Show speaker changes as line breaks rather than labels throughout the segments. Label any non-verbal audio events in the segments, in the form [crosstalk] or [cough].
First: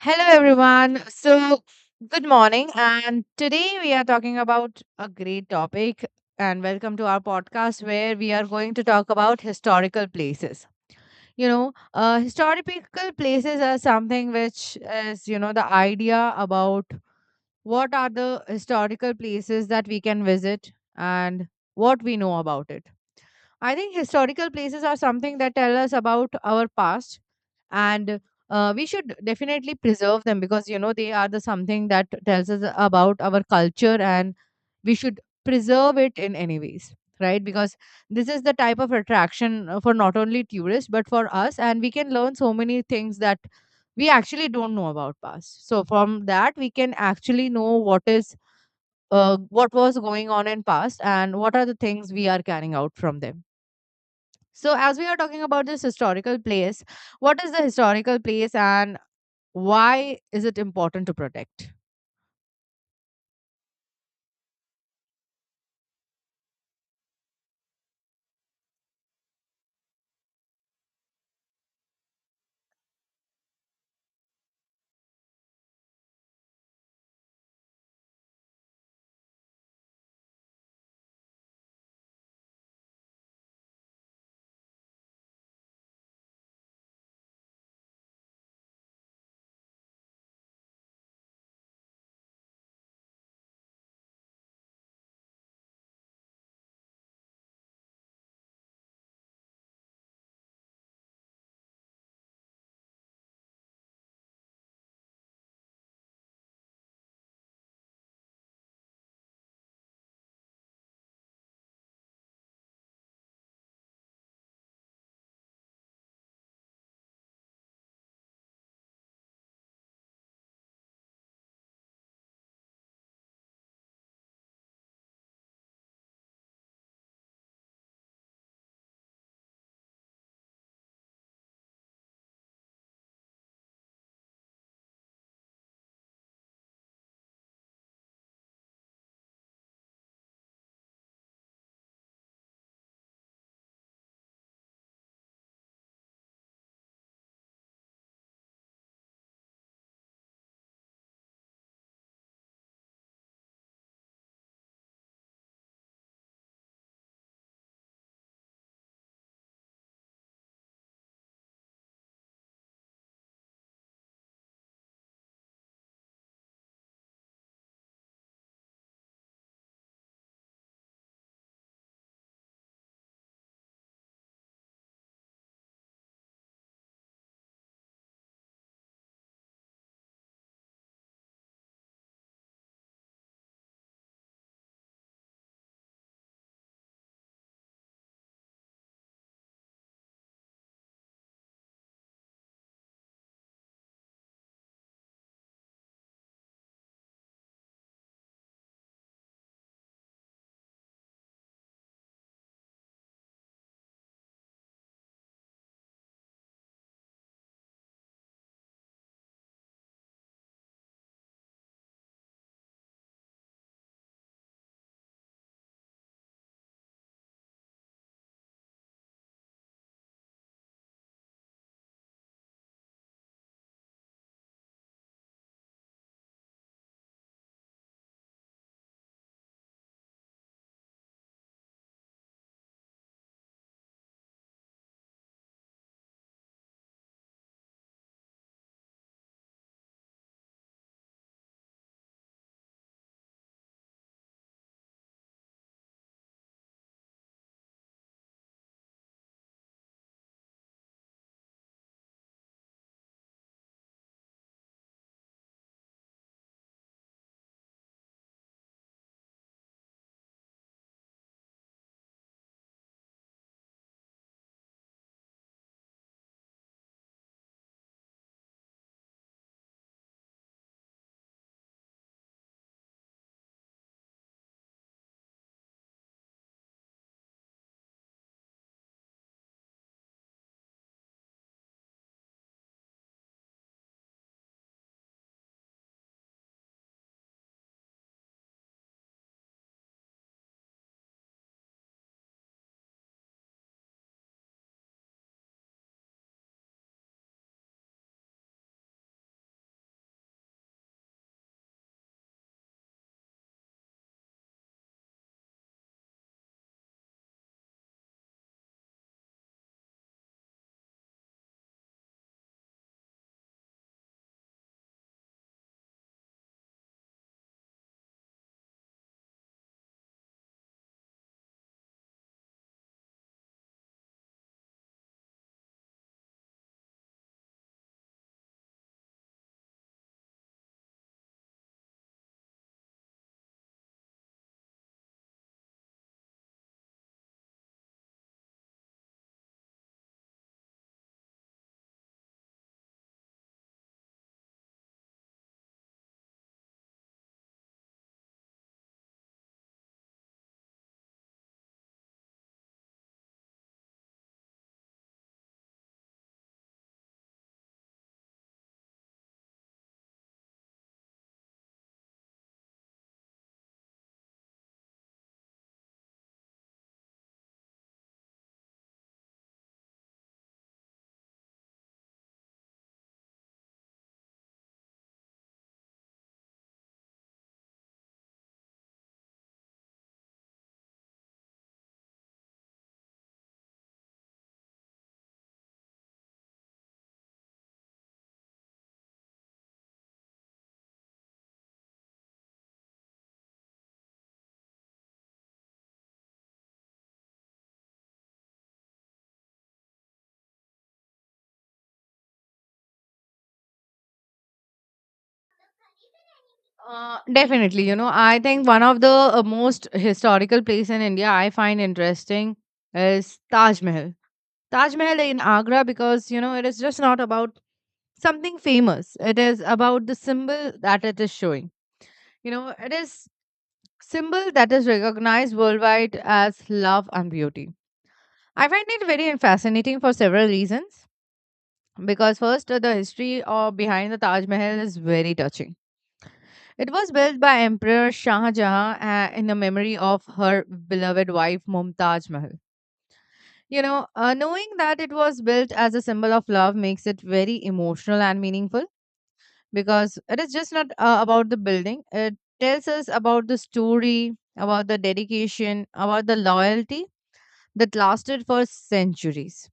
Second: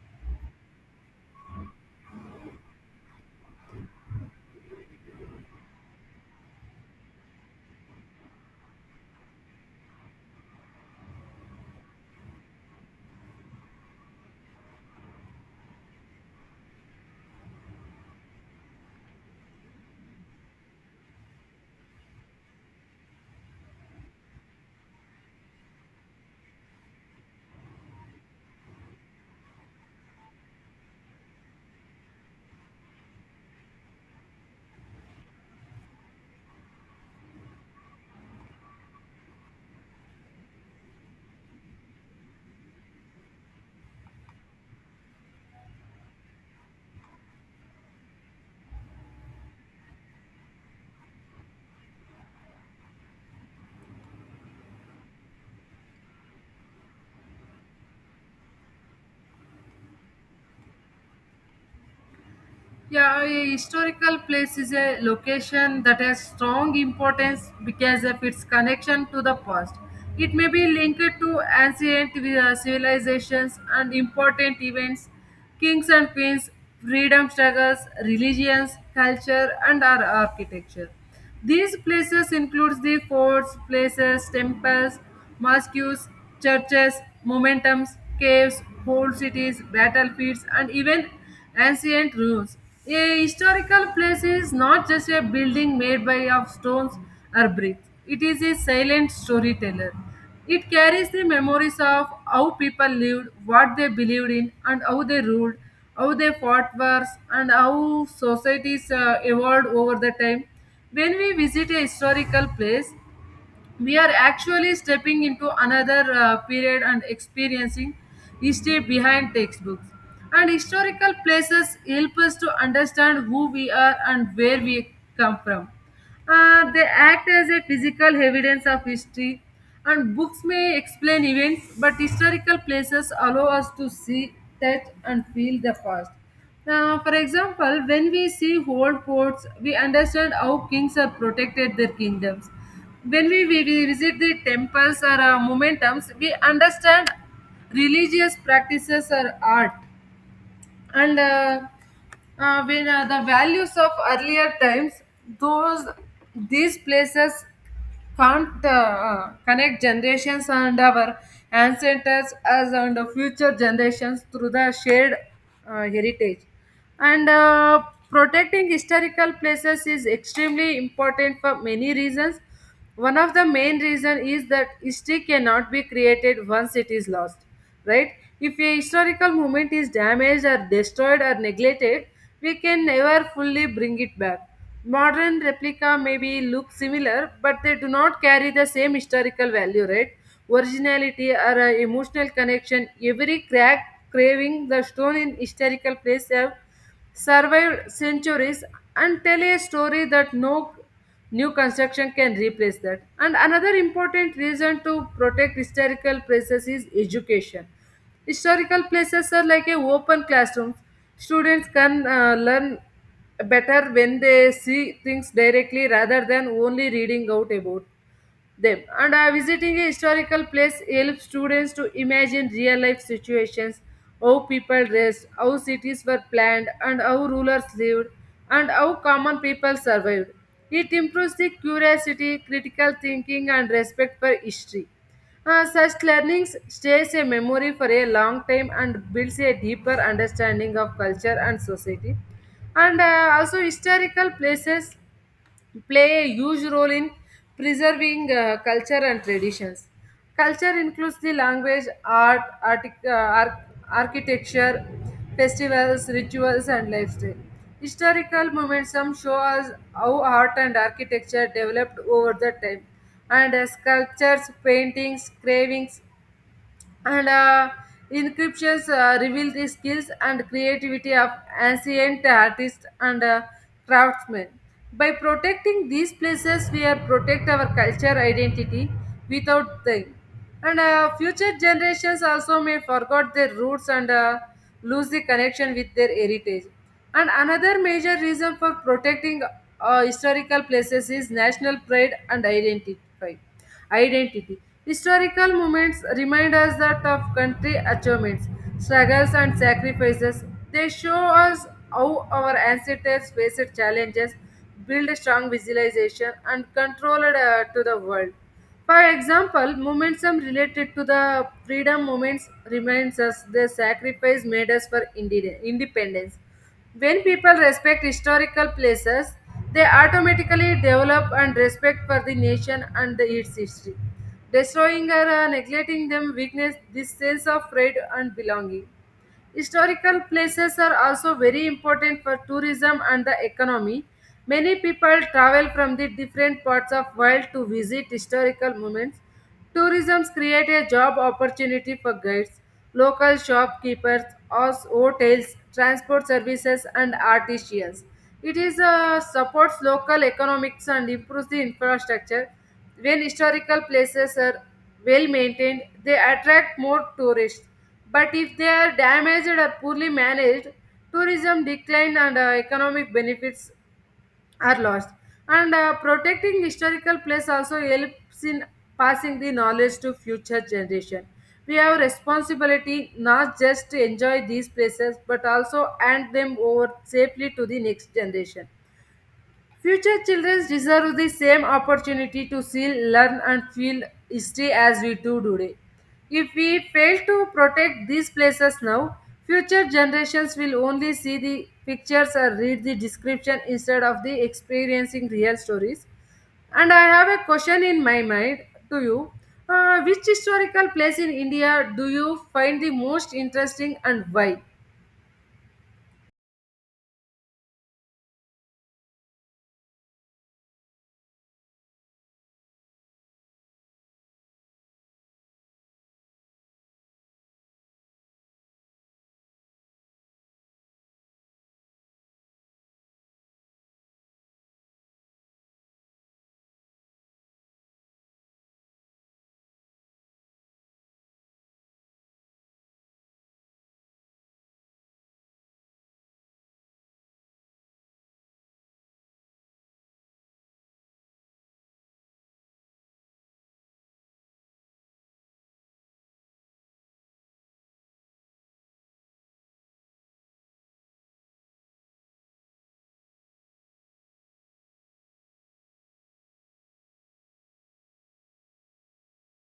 Hello, everyone. So, good morning. And today we are talking about a great topic. And welcome to our podcast where we are going to talk about historical places. Historical places are something which is, the idea about what are the historical places that we can visit and what we know about it. I think historical places are something that tell us about our past, and we should definitely preserve them because they are the something that tells us about our culture, and we should preserve it in any ways, right? Because this is the type of attraction for not only tourists but for us, and we can learn so many things that we actually don't know about past. So from that we can actually know what is, what was going on in past and what are the things we are carrying out from them. So, as we are talking about this historical place, what is the historical place and why is it important to protect?
Yeah, a historical place is a location that has strong importance because of its connection to the past. It may be linked to ancient civilizations and important events, kings and queens, freedom struggles, religions, culture, and our architecture. These places include the forts, places, temples, mosques, churches, momentums, caves, whole cities, battlefields, and even ancient ruins. A historical place is not just a building made by of stones or bricks. It is a silent storyteller. It carries the memories of how people lived, what they believed in, and how they ruled, how they fought wars, and how societies evolved over the time. When we visit a historical place, we are actually stepping into another period and experiencing history behind textbooks, and historical places help us to understand who we are and where we come from. They act as a physical evidence of history, and books may explain events, but historical places allow us to see, touch, and feel the past. Now, for example, when we see old forts, we understand how kings have protected their kingdoms. When we visit the temples or momentums, we understand religious practices or art. And when The values of earlier times, those these places can't connect generations and our ancestors as and the future generations through the shared heritage. And Protecting historical places is extremely important for many reasons. One of the main reason is that history cannot be created once it is lost, right? If a historical moment is damaged or destroyed or neglected, we can never fully bring it back. Modern replica maybe look similar, but they do not carry the same historical value, right? Originality or emotional connection, every crack, craving the stone in historical place have survived centuries and tell a story that no new construction can replace that. And another important reason to protect historical places is education. Historical places are like a open classroom. Students can learn better when they see things directly rather than only reading out about them, and visiting a historical place helps students to imagine real life situations, how people dressed, how cities were planned, and how rulers lived, and how common people survived. It improves the curiosity, critical thinking, and respect for history. Such learnings stays a memory for a long time and builds a deeper understanding of culture and society. And also historical places play a huge role in preserving culture and traditions. Culture includes the language, art, architecture, festivals, rituals, and lifestyle. Historical momentum show us how art and architecture developed over the time, and as sculptures, paintings, carvings, and inscriptions reveal the skills and creativity of ancient artists and craftsmen. By protecting these places, we are protect our culture identity without them. And future generations also may forget their roots and lose the connection with their heritage. And another major reason for protecting historical places is national pride and identity. Historical moments remind us that of country achievements, struggles, and sacrifices. They show us how our ancestors faced challenges, built a strong visualization, and controlled to the world. For example, momentum related to the freedom movements reminds us the sacrifice made us for independence. When people respect historical places, they automatically develop and respect for the nation and the, its history. Destroying or neglecting them weakness this sense of pride and belonging. Historical places are also very important for tourism and the economy. Many people travel from the different parts of world to visit historical moments. Tourism create a job opportunity for guides, local shopkeepers, hotels, transport services, and artisans. It is supports local economics and improves the infrastructure. When historical places are well maintained, they attract more tourists. But if they are damaged or poorly managed, tourism decline and economic benefits are lost. And protecting historical place also helps in passing the knowledge to future generation. We have responsibility not just to enjoy these places but also hand them over safely to the next generation. Future children deserve the same opportunity to see, learn, and feel history as we do today. If we fail to protect these places now, future generations will only see the pictures or read the description instead of the experiencing real stories. And I have a question in my mind to you. Which historical place in India do you find the most interesting and why?
Definitely, I think one of the most historical place in India I find interesting is Taj Mahal. Taj Mahal in Agra, because it is just not about something famous. It is about the symbol that it is showing. It is symbol that is recognized worldwide as love and beauty. I find it very fascinating for several reasons. Because first, the history behind the Taj Mahal is very touching. It was built by Emperor Shah Jahan in the memory of her beloved wife Mumtaz Mahal. Knowing that it was built as a symbol of love makes it very emotional and meaningful, because it is just not about the building. It tells us about the story, about the dedication, about the loyalty that lasted for centuries.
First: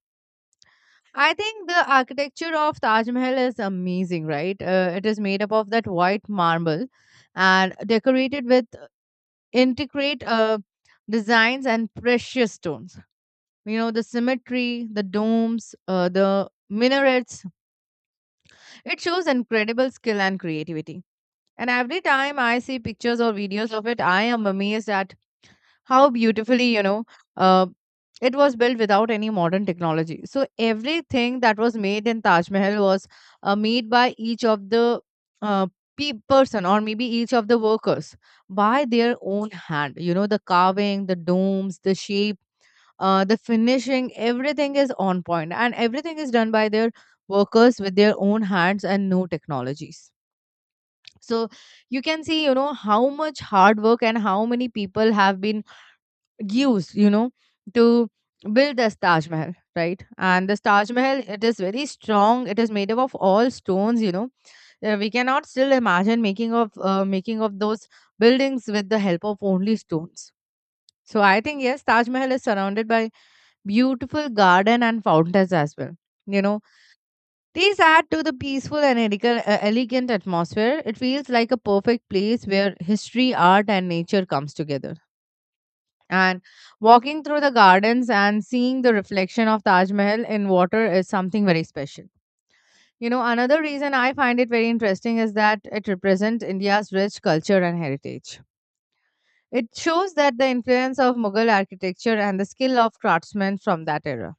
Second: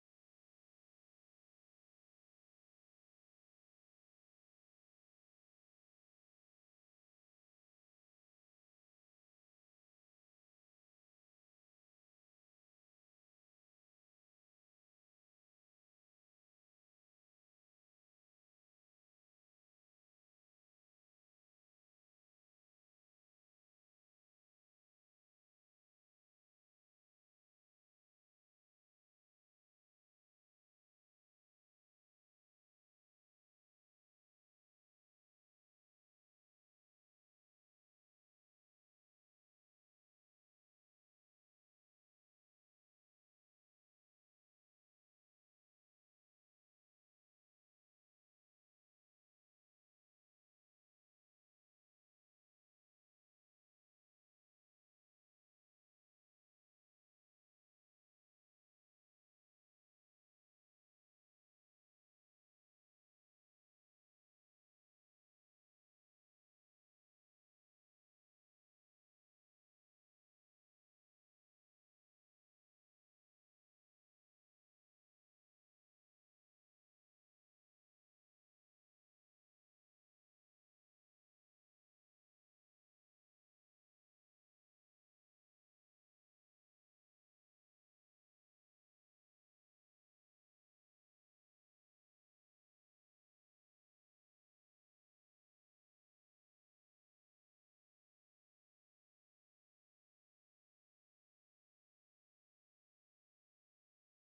I think the architecture of Taj Mahal is amazing, right? It is made up of that white marble and decorated with intricate designs and precious stones. The symmetry, the domes, the minarets. It shows incredible skill and creativity. And every time I see pictures or videos of it, I am amazed at how beautifully, uh, it was built without any modern technology. So everything that was made in Taj Mahal was, made by each of the uh, person, or maybe each of the workers, by their own hand. You know, the carving, the domes, the shape, the finishing, everything is on point, and everything is done by their workers with their own hands and no technologies. So you can see, how much hard work and how many people have been used, to build this Taj Mahal, right? And this Taj Mahal, it is very strong. It is made up of all stones, we cannot still imagine making of, those buildings with the help of only stones. So I think yes, Taj Mahal is surrounded by beautiful garden and fountains as well. You know, these add to the peaceful and elegant, elegant atmosphere. It feels like a perfect place where history, art, and nature comes together. And walking through the gardens and seeing the reflection of Taj Mahal in water is something very special. Another reason I find it very interesting is that it represents India's rich culture and heritage. It shows that the influence of Mughal architecture and the skill of craftsmen from that era.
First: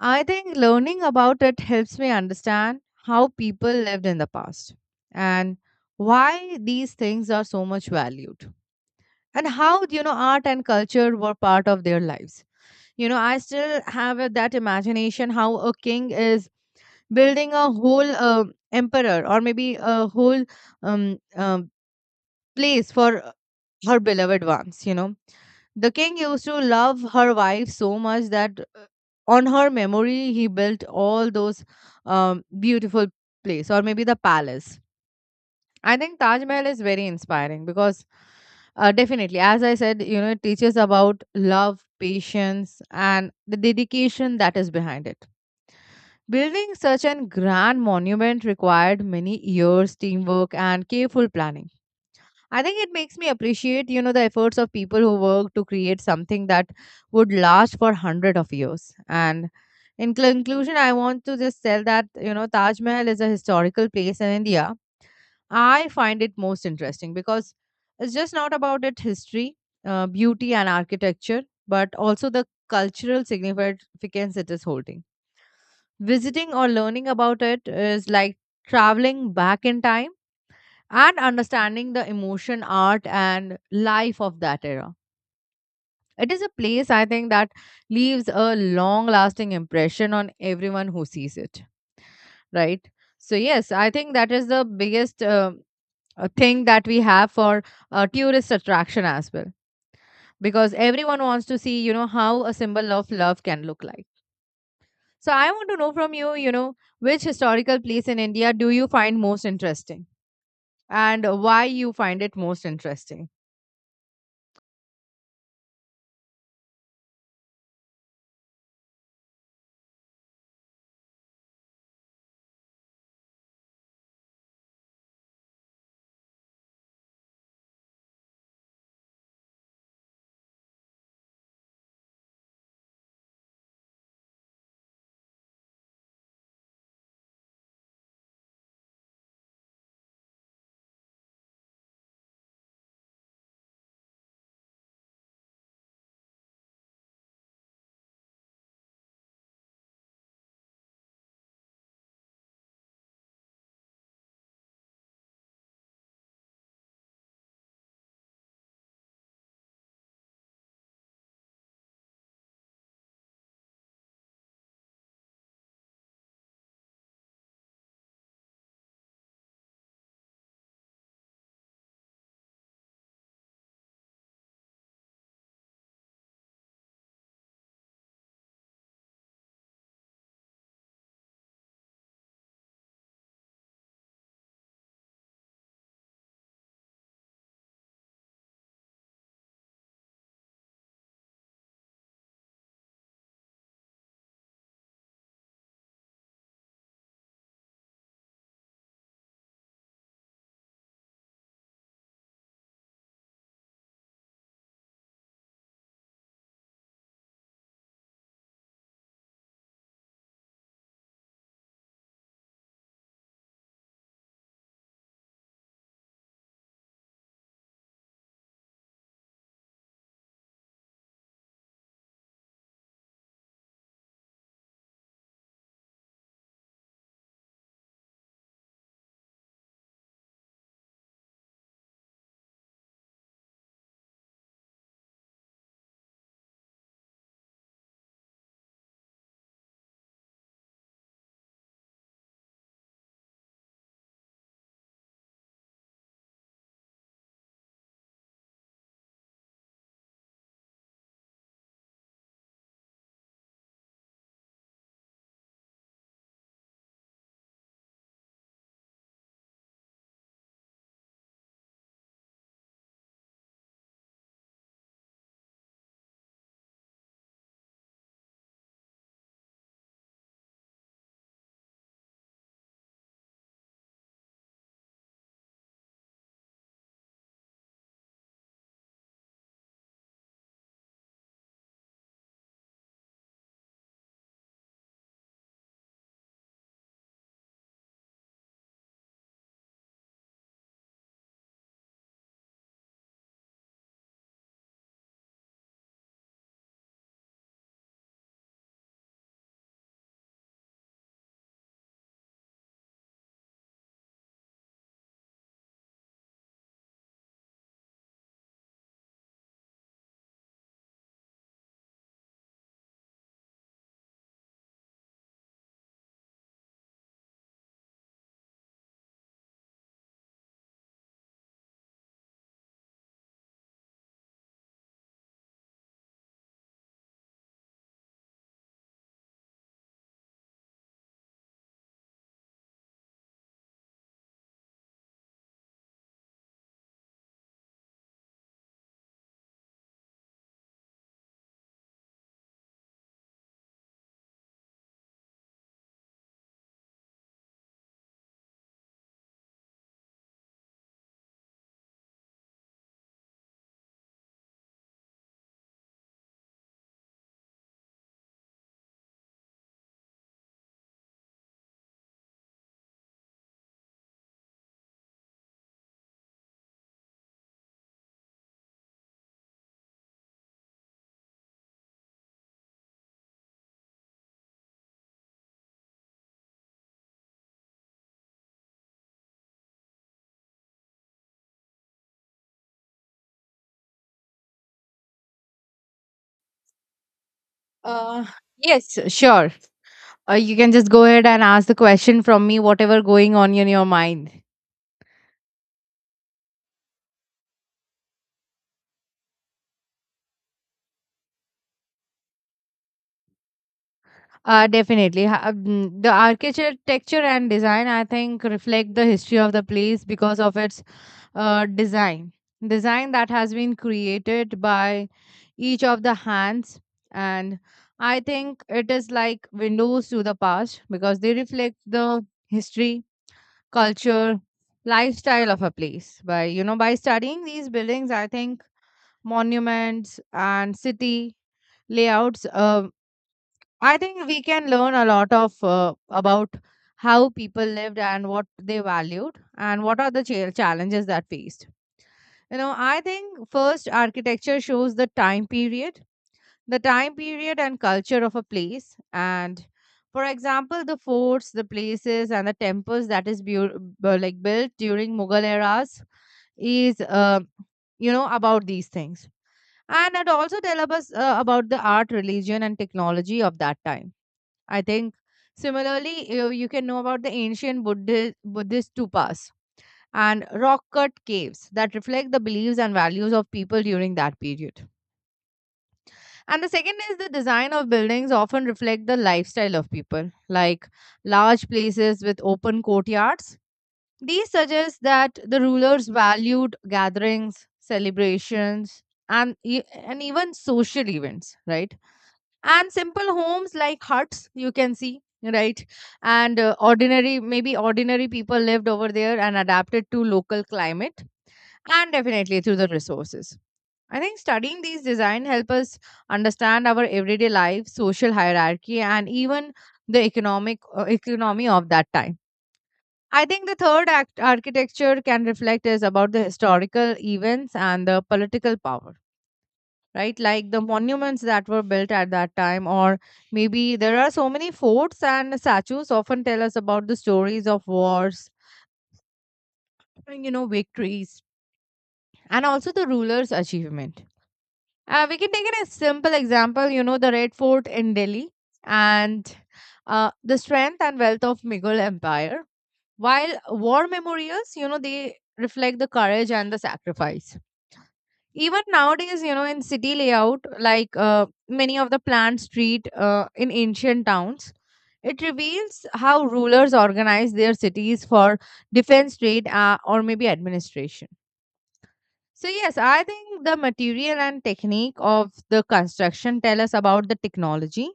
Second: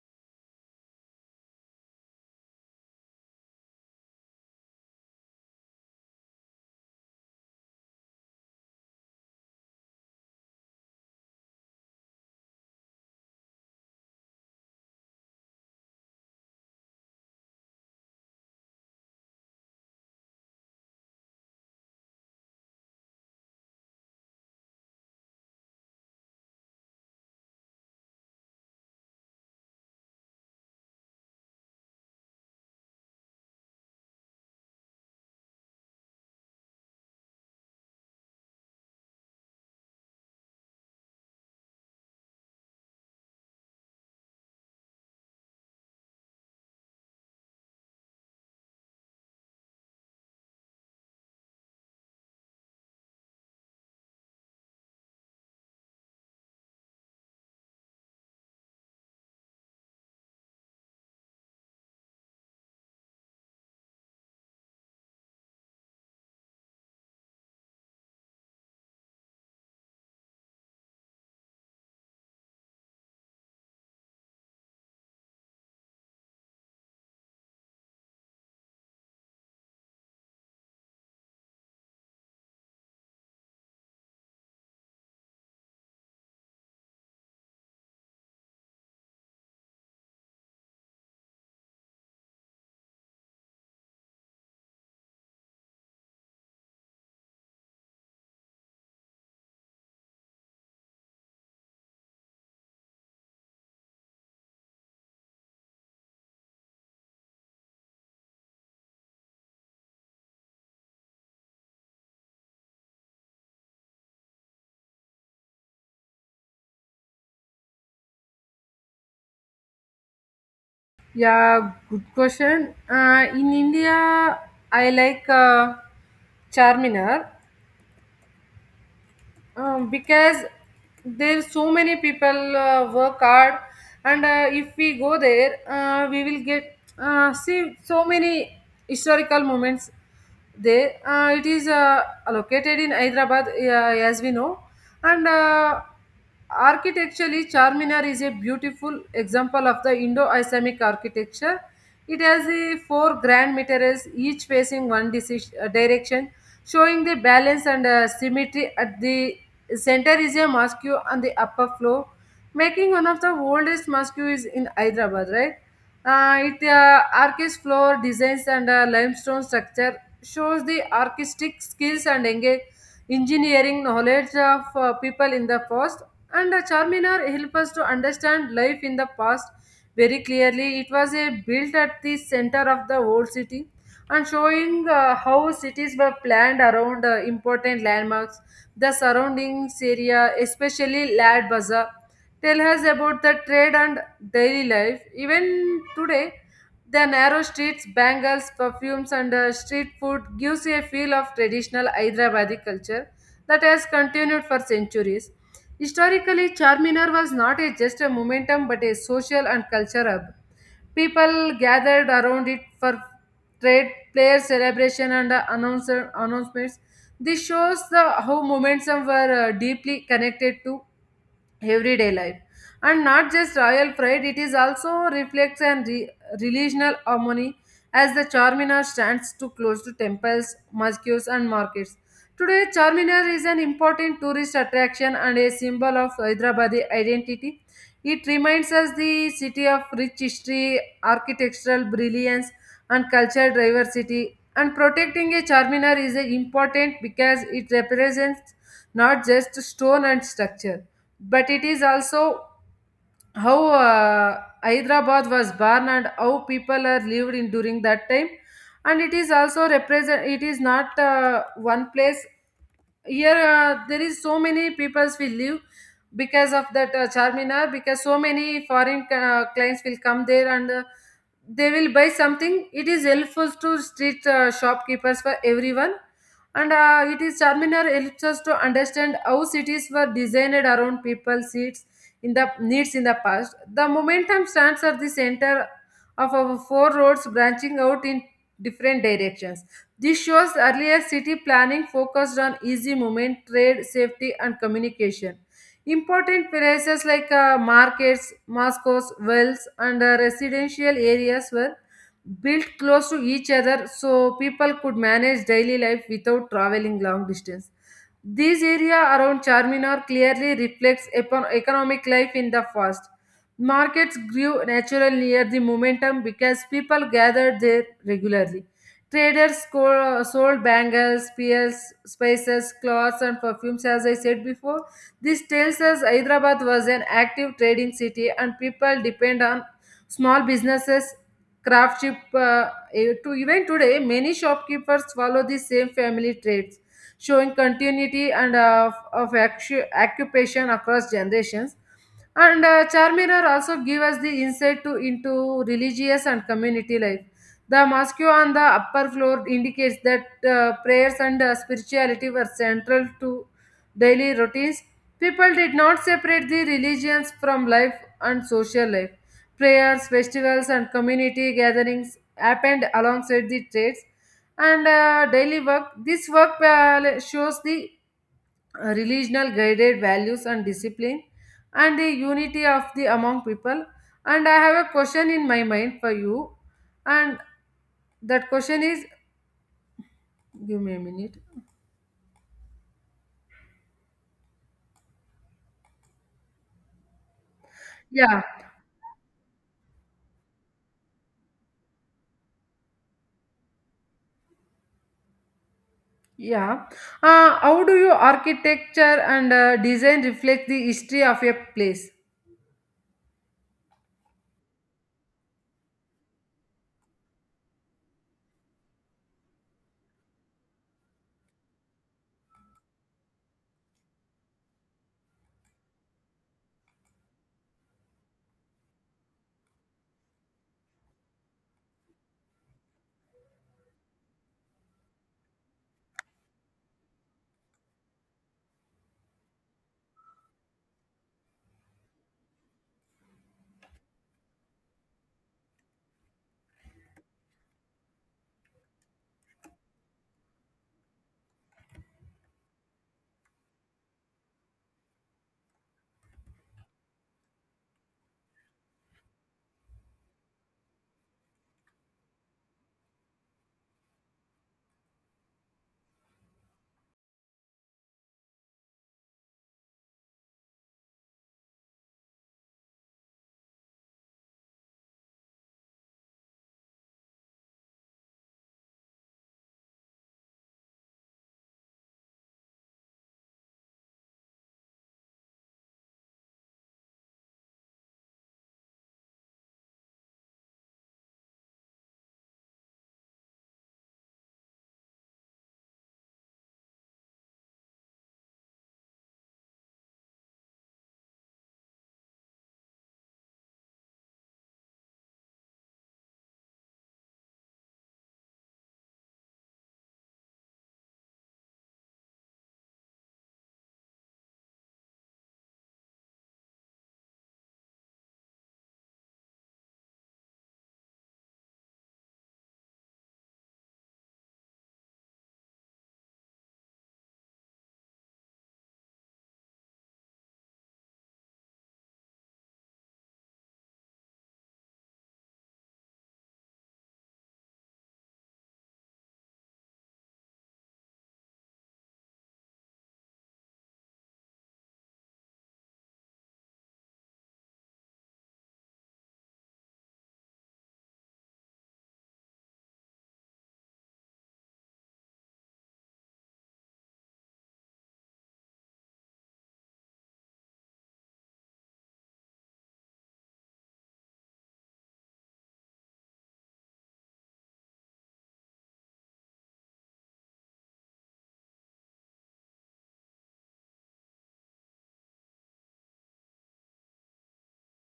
I think learning about it helps me understand how people lived in the past and why these things are so much valued, and how, art and culture were part of their lives. I still have that imagination, how a king is building a whole emperor, or maybe a whole, um, um, place for, her beloved ones, The king used to love her wife so much that, on her memory he built all those, beautiful place, or maybe the palace. I think Taj Mahal is very inspiring because, definitely, as I said, it teaches about love, patience, and the dedication that is behind it. Building such an grand monument required many years, teamwork, and careful planning. I think it makes me appreciate, the efforts of people who work to create something that would last for hundred of years. And in conclusion, I want to just tell that, Taj Mahal is a historical place in India I find it most interesting because it's just not about its history, beauty, and architecture, but also the cultural significance it is holding. Visiting or learning about it is like traveling back in time and understanding the emotion, art, and life of that era. It is a place, I think, that leaves a long lasting impression on everyone who sees it, right? So, yes, I think that is the biggest. A thing that we have for tourist attraction as well, because everyone wants to see, how a symbol of love can look like. So I want to know from you, you know which historical place in India do you find most interesting, and why you find it most interesting.
Yeah, good question. In India, I like Charminar, because there so many people work hard, and if we go there, we will get see so many historical moments. They it is located in Hyderabad, as we know, and architecturally, Charminar is a beautiful example of the Indo-Islamic architecture. It has a four grand minarets, each facing one direction, showing the balance and symmetry. At the center is a mosque on the upper floor, making one of the oldest mosques in Hyderabad, right? It arcus floor designs and limestone structure shows the artistic skills and engage engineering knowledge of people in the past. And charminar helps us to understand life in the past very clearly. It was a built at the center of the old city and showing how cities were planned around important landmarks. The surroundings area, especially lad bazaar, tell us about the trade and daily life. Even today, the narrow streets, bangles, perfumes, and street food gives you a feel of traditional Hyderabadi culture that has continued for centuries. Historically, Charminar was not a, just a momentum but a social and culture hub. People gathered around it for trade, player celebration, and announcements. This shows the, how momentum were deeply connected to everyday life and not just royal pride. It is also reflects and relational harmony, as the charminar stands too close to temples, mosques, and markets. Today charminar is an important tourist attraction and a symbol of hyderabadi identity. It reminds us the city of rich history, architectural brilliance, and cultural diversity. And protecting a charminar is a important because it represents not just stone and structure, but it is also how hyderabad was born and how people are lived in during that time. And it is also represent it is not one place. Here there is so many peoples will live because of that charminar, because so many foreign clients will come there and they will buy something. It is helpful to street shopkeepers, for everyone. And it is charminar helps us to understand how cities were designed around people's seats in the needs in the past. The momentum stands at the center of our four roads branching out in different directions. This shows earlier city planning focused on easy movement, trade, safety, and communication. Important places like markets, mosques, wells, and residential areas were built close to each other, so people could manage daily life without traveling long distance. This area around Charminar clearly reflects upon economic life in the past. Markets grew naturally near the momentum because people gathered there regularly. Sold bangles, pearls, spices, cloths, and perfumes. As I said before, this tells us Hyderabad was an active trading city, and people depend on small businesses, craftship. To even today, many shopkeepers follow the same family trade, showing continuity and occupation across generations. And Charminar also give us the insight to into religious and community life. The mosque on the upper floor indicates that prayers and spirituality were central to daily routines. People did not separate the religions from life and social life. Prayers, festivals, and community gatherings happened alongside the trades and daily work. This work shows the religional guided values and discipline and the unity of the among people. And I have a question in my mind for you, and that question is, give me a minute.
Uh,
Yeah,
yes, sure, you can just go ahead and ask the question from me, whatever going on in your mind.
yeah. How do you architecture and design reflect the history of a place?
Definitely. The architecture and design, I think, reflect the history of the place because of its uh, design design that has been created by each of the hands. And I think it is like windows to the past, because they reflect the history, culture, lifestyle of a place. By by studying these buildings, I think, monuments and city layouts, I think we can learn a lot of about how people lived and what they valued and what are the challenges that faced. I think first architecture shows the time period, and culture of a place. And for example, the forts, the places, and the temples that is like built during Mughal eras is, about these things. And it also tells us about the art, religion, and technology of that time. I think similarly, you can know about the ancient Buddhist stupas and rock cut caves that reflect the beliefs and values of people during that period. And the second is the design of buildings often reflect the lifestyle of people, like large places with open courtyards. These suggest that the rulers valued gatherings, celebrations, and, and even social events, right? And simple homes like huts you can see, right? And ordinary maybe ordinary people lived over there and adapted to local climate, and definitely through the resources. I think studying these design help us understand our everyday life, social hierarchy, and even the economic, economy of that time. I think the third act architecture can reflect is about the historical events and the political power, right? Like the monuments that were built at that time, or maybe there are so many forts and statues often tell us about the stories of wars, and, victories, and also the ruler's achievement. We can take it a simple example, the Red Fort in Delhi, and the strength and wealth of Mughal Empire. While war memorials, they reflect the courage and the sacrifice. Even nowadays, in city layout, like many of the planned street in ancient towns, it reveals how rulers organize their cities for defense, trade, or maybe administration. So yes, I think the material and technique of the construction tell us about the technology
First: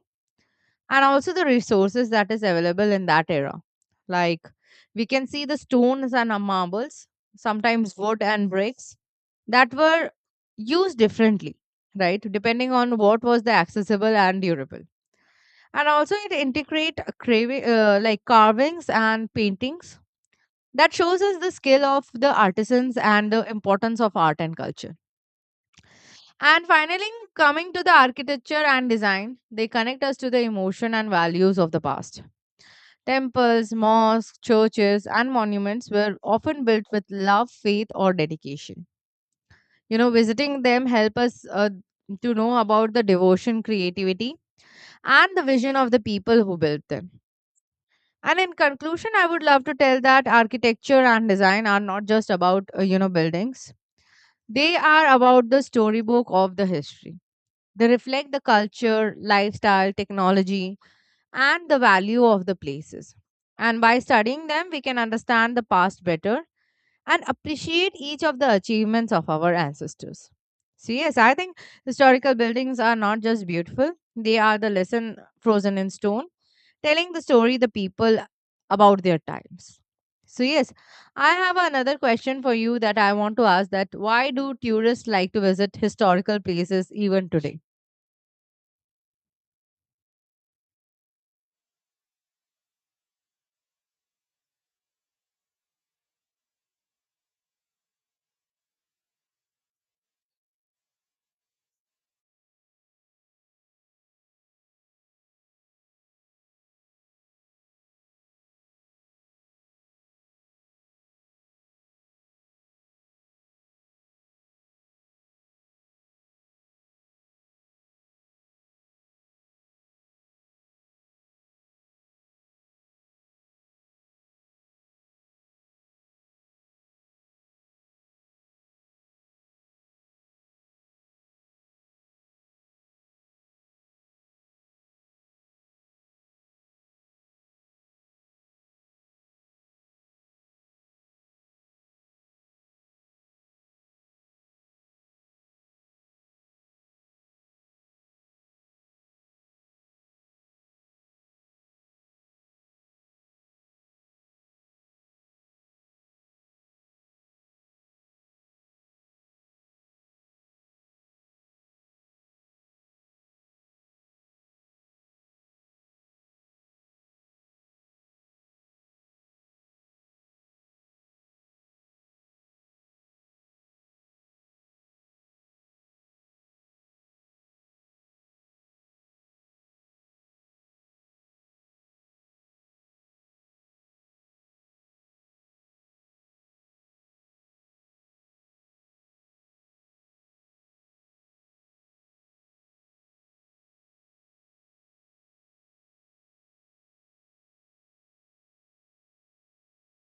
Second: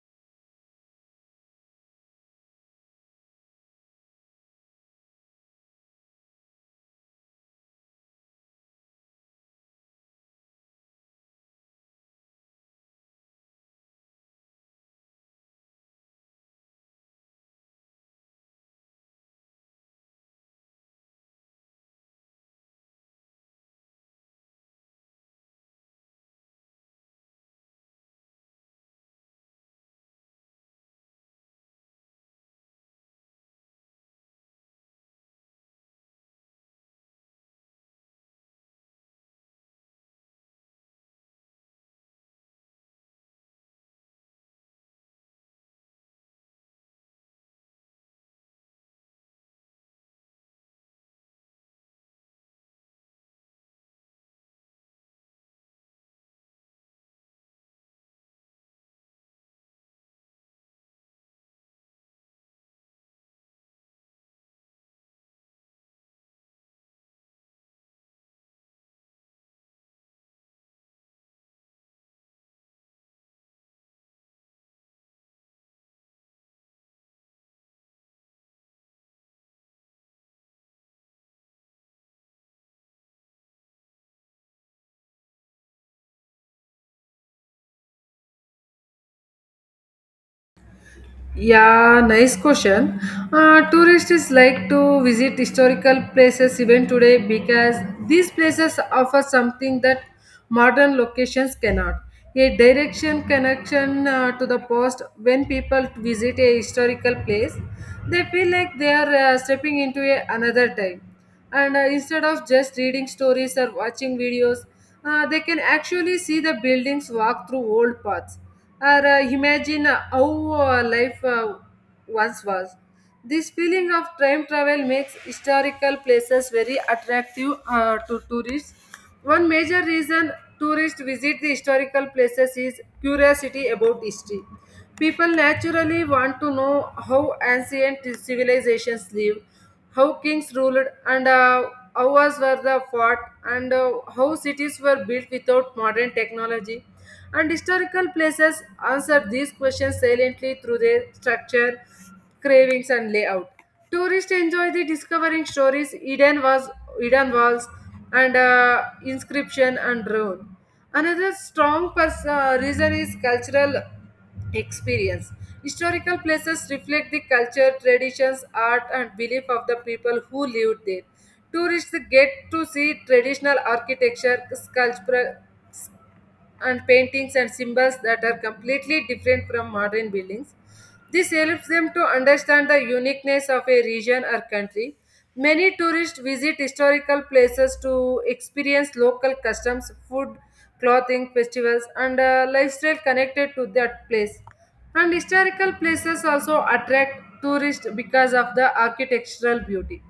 and also the resources that is available in that era. Like we can see the stones and, marbles, sometimes wood and bricks that were used differently, right? Depending on what was the accessible and durable. And also it integrate a craving, like carvings and paintings that shows us the skill of the artisans and the importance of art and culture. And finally, coming to the architecture and design, they connect us to the emotion and values of the past. Temples, mosques, churches, and monuments were often built with love, faith, or dedication. Visiting them help us to know about the devotion, creativity, and the vision of the people who built them. And in conclusion, I would love to tell that architecture and design are not just about, buildings; they are about the storybook of the history. They reflect the culture, lifestyle, technology, and the value of the places. And by studying them, we can understand the past better and appreciate each of the achievements of our ancestors. So, yes, I think historical buildings are not just beautiful, they are the lesson frozen in stone, telling the story the people about their times. So, yes, I have another question for you that I want to ask that why do tourists like to visit historical places even today?
Yeah, nice question. Tourists is like to visit historical places even today because these places offer something that modern locations cannot. A direction connection to the past. When people visit a historical place, they feel like they are stepping into another time and instead of just reading stories or watching videos, they can actually see the buildings, walk through old paths, or imagine how life once was. This feeling of time travel makes historical places very attractive to tourists. One major reason tourists visit the historical places is curiosity about history. People naturally want to know how ancient civilizations lived, how kings ruled, and how wars were the fought, and how cities were built without modern technology. And historical places answer these questions silently through their structure, cravings, and layout. Tourists enjoy the discovering stories hidden was hidden walls and inscription and ruin. Another strong reason is cultural experience. Historical places reflect the culture, traditions, art, and belief of the people who lived there. Tourists get to see traditional architecture, sculpture, and paintings and symbols that are completely different from modern buildings. This helps them to understand the uniqueness of a region or country. Many tourists visit historical places to experience local customs, food, clothing, festivals, and lifestyle connected to that place. And historical places also attract tourists because of the architectural beauty.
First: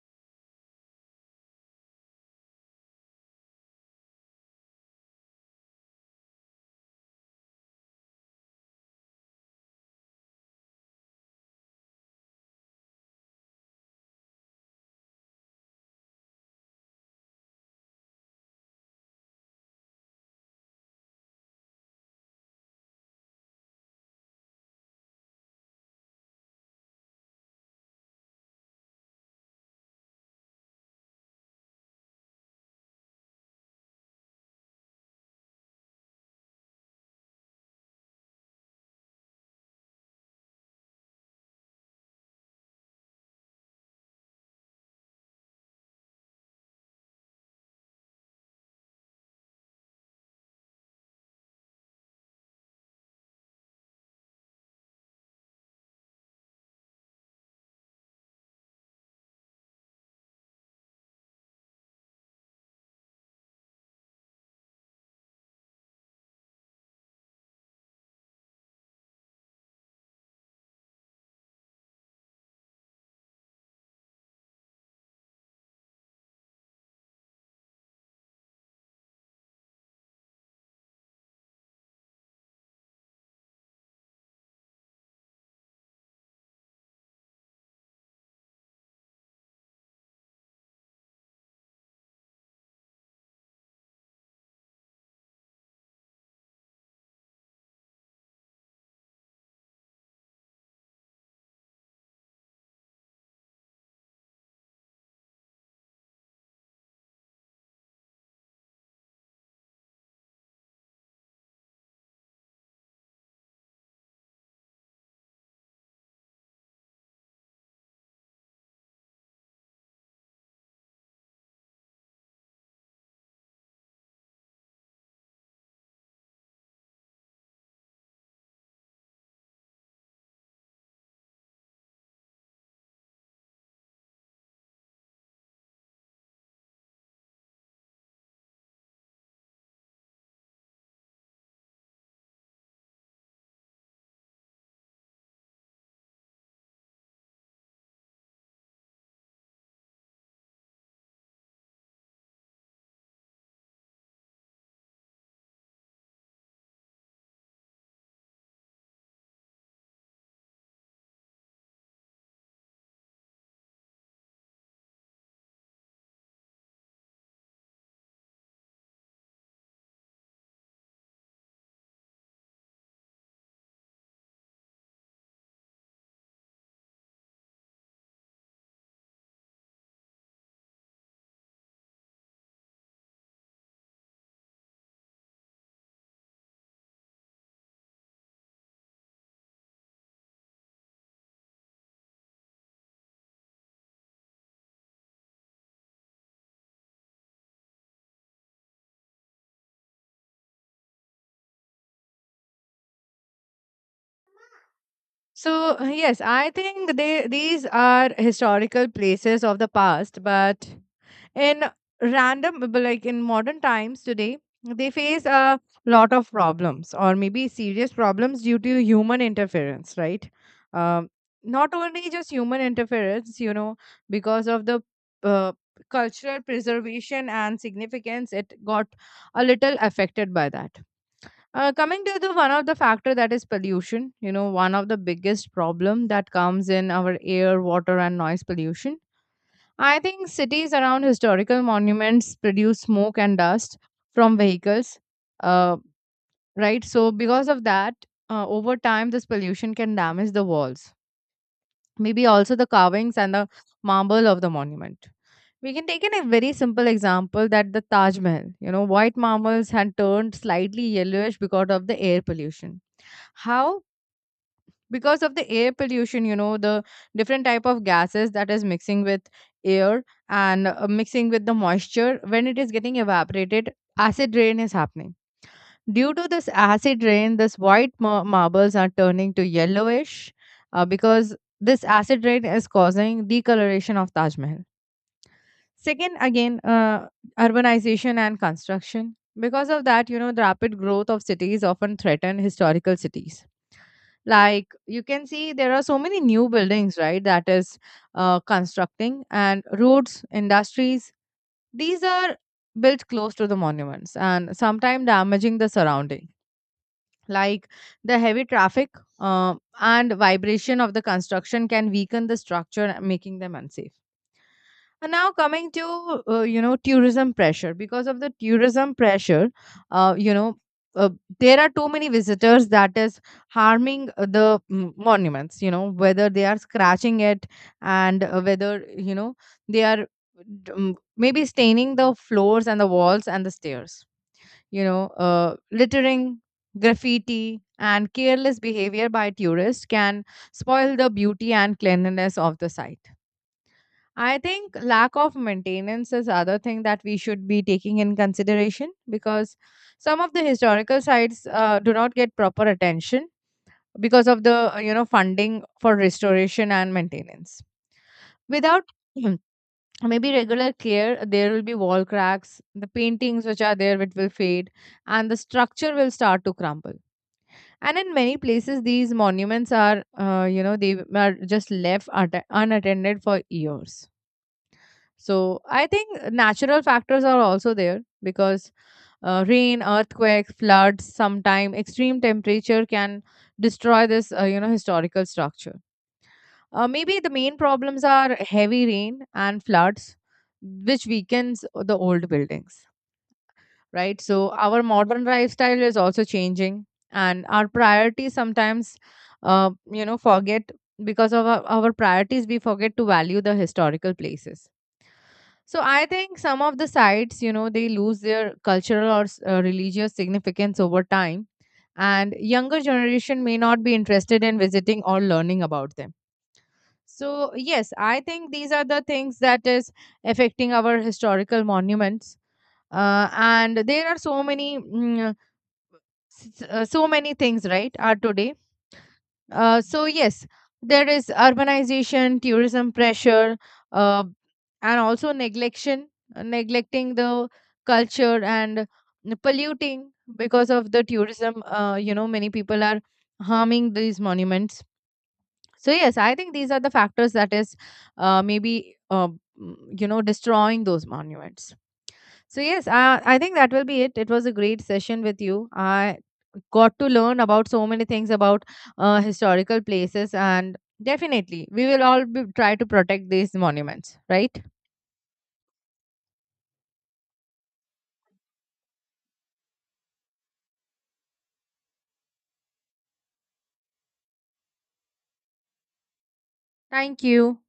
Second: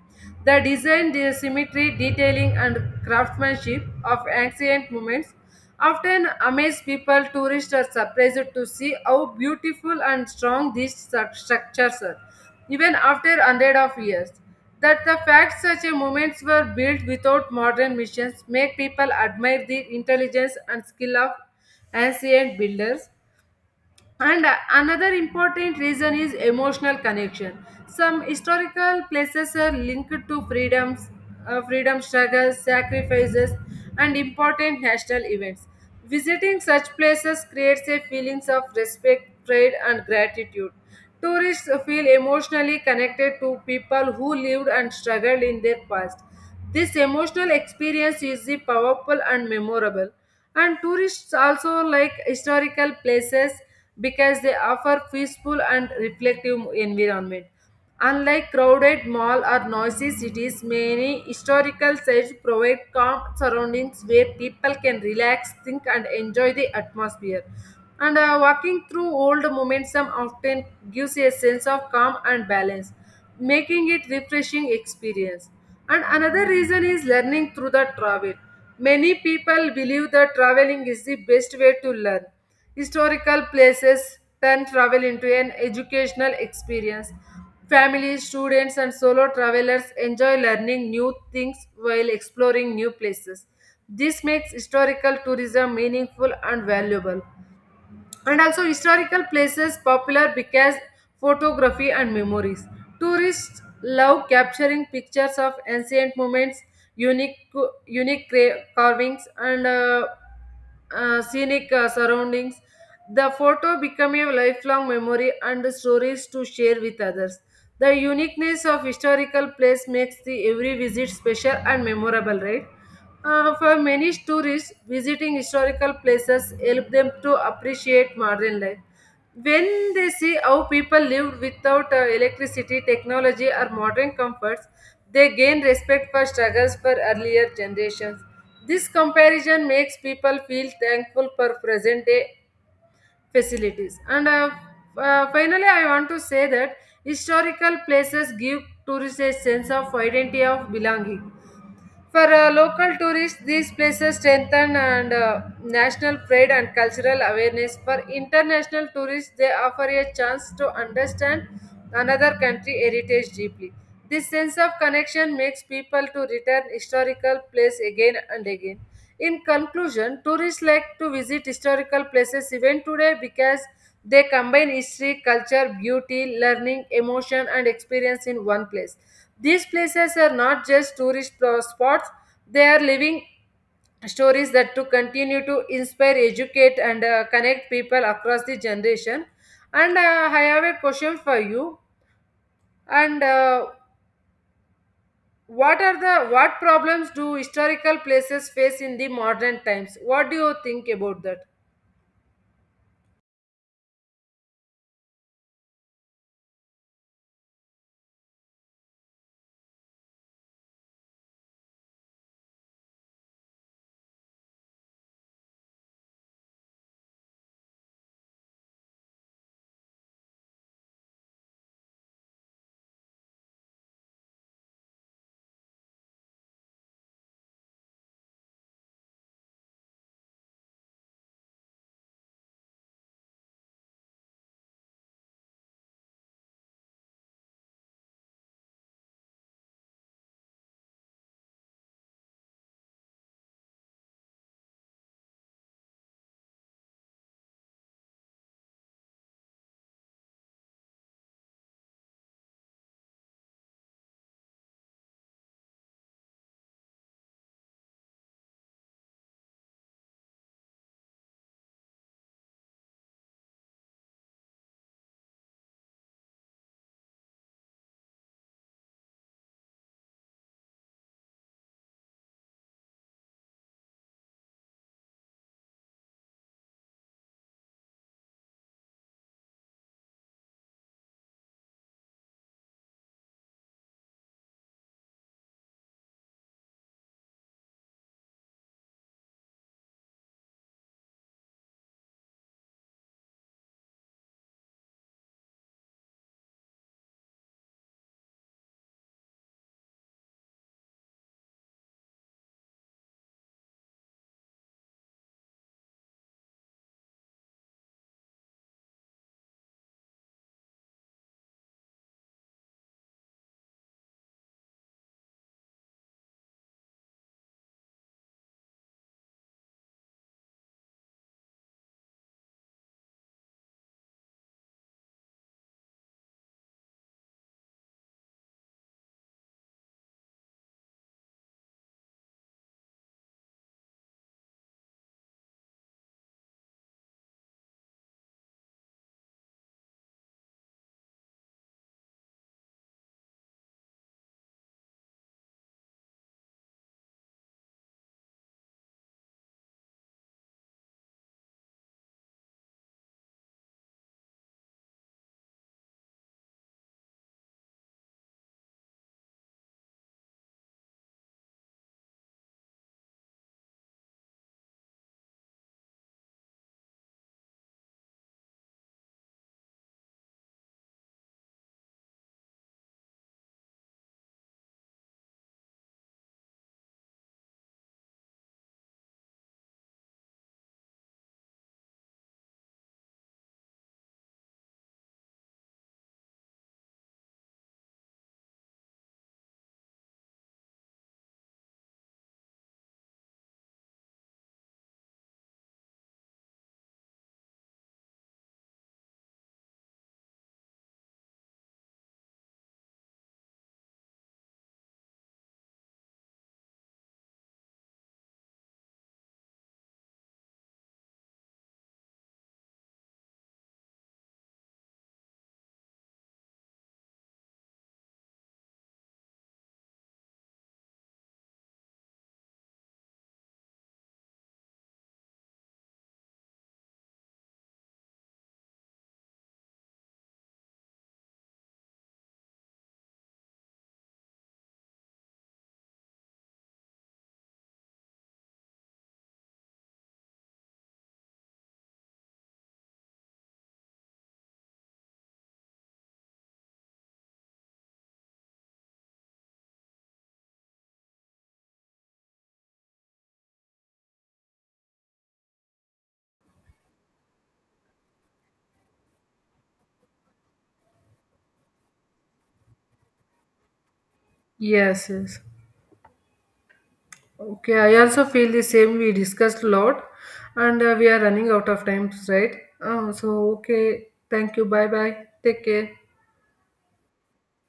The design, the symmetry, detailing, and craftsmanship of ancient monuments often amaze people. Tourists are surprised to see how beautiful and strong these structures are, even after hundreds of years. That the fact such a monuments were built without modern machines make people admire the intelligence and skill of ancient builders. And another important reason is emotional connection. Some historical places are linked to freedoms, freedom struggles, sacrifices, and important national events. Visiting such places creates a feelings of respect, pride, and gratitude. Tourists feel emotionally connected to people who lived and struggled in their past. This emotional experience is the powerful and memorable. And tourists also like historical places because they offer peaceful and reflective environment. Unlike crowded mall or noisy cities, many historical sites provide calm surroundings where people can relax, think, and enjoy the atmosphere. And walking through old momentum often gives a sense of calm and balance, making it refreshing experience. And another reason is learning through the travel. Many people believe that traveling is the best way to learn. Historical places turn travel into an educational experience. Families, students, and solo travelers enjoy learning new things while exploring new places. This makes historical tourism meaningful and valuable. And also historical places popular because photography and memories. Tourists love capturing pictures of ancient moments, unique unique carvings, and scenic surroundings. The photo become a lifelong memory and stories to share with others. The uniqueness of historical place makes the every visit special and memorable, right? For many tourists, visiting historical places help them to appreciate modern life. When they see how people lived without electricity, technology, or modern comforts, they gain respect for struggles for earlier generations. This comparison makes people feel thankful for present day facilities. And Finally, I want to say that historical places give tourists a sense of identity of belonging. For local tourists, these places strengthen and national pride and cultural awareness. For international tourists, they offer a chance to understand another country heritage deeply. This sense of connection makes people to return historical place again and again. In conclusion, tourists like to visit historical places even today because they combine history, culture, beauty, learning, emotion, and experience in one place. These places are not just tourist spots, they are living stories that to continue to inspire, educate, and connect people across the generation. And I have a question for you. And what are the what problems do historical places face in the modern times? What do you think about that?
So, yes, I think they these are historical places of the past, but in random but like in modern times today, they face a lot of problems or maybe serious problems due to human interference, right? Um, Not only just human interference, you know, because of the uh, cultural preservation and significance, it got a little affected by that. Uh, Coming to the one of the factor that is pollution, you know, one of the biggest problem that comes in our air, water, and noise pollution. I think cities around historical monuments produce smoke and dust from vehicles, uh, right? So because of that, over time, this pollution can damage the walls, maybe also the carvings and the marble of the monument. We can take in a very simple example that the Taj Mahal, you know, white marbles had turned slightly yellowish because of the air pollution. How? Because of the air pollution, you know, the different type of gases that is mixing with air, and mixing with the moisture. When it is getting evaporated, acid rain is happening. Due to this acid rain, this white marbles are turning to yellowish, because this acid rain is causing decoloration of Taj Mahal. Second, again, urbanization and construction. Because of that, you know, the rapid growth of cities often threaten historical cities. Like, you can see there are so many new buildings, right, that is constructing, and roads, industries, these are built close to the monuments and sometimes damaging the surrounding, like the heavy traffic and vibration of the construction can weaken the structure, making them unsafe. And now coming to you know, tourism pressure. Because of the tourism pressure, uh, you know uh, there are too many visitors that is harming the monuments. You know, whether they are scratching it, and whether, you know, they are maybe staining the floors and the walls and the stairs. You know, littering, graffiti, and careless behavior by tourists can spoil the beauty and cleanliness of the site. I think lack of maintenance is other thing that we should be taking in consideration, because some of the historical sites do not get proper attention because of the you know funding for restoration and maintenance. Without [clears throat] Mhm. maybe regular care, there will be wall cracks, the paintings which are there it will fade, and the structure will start to crumble. And in many places, these monuments are, they are just left unattended for years. So I think natural factors are also there, because rain, earthquakes, floods, sometime extreme temperature can destroy this, historical structure. Maybe the main problems are heavy rain and floods, which weakens the old buildings, right? So our modern lifestyle is also changing, and our priorities sometimes, forget. Because of our priorities, we forget to value the historical places. So I think some of the sites, you know, they lose their cultural or religious significance over time, and younger generation may not be interested in visiting or learning about them. So yes, I think these are the things that is affecting our historical monuments. And there are so many, so many things, right, are today. So yes, there is urbanization, tourism pressure, uh, and also neglection, neglecting the culture, and polluting because of the tourism. You know, many people are harming these monuments. So yes, I think these are the factors that is you know, destroying those monuments. So yes, I think that will be it. It was a great session with you. I got to learn about so many things about historical places, and definitely we will all be, try to protect these monuments, right?
Yes, yes. Okay, I also feel the same. We discussed a lot and we are running out of time, right? So, okay. Thank you. Bye bye. Take care.
Thank you.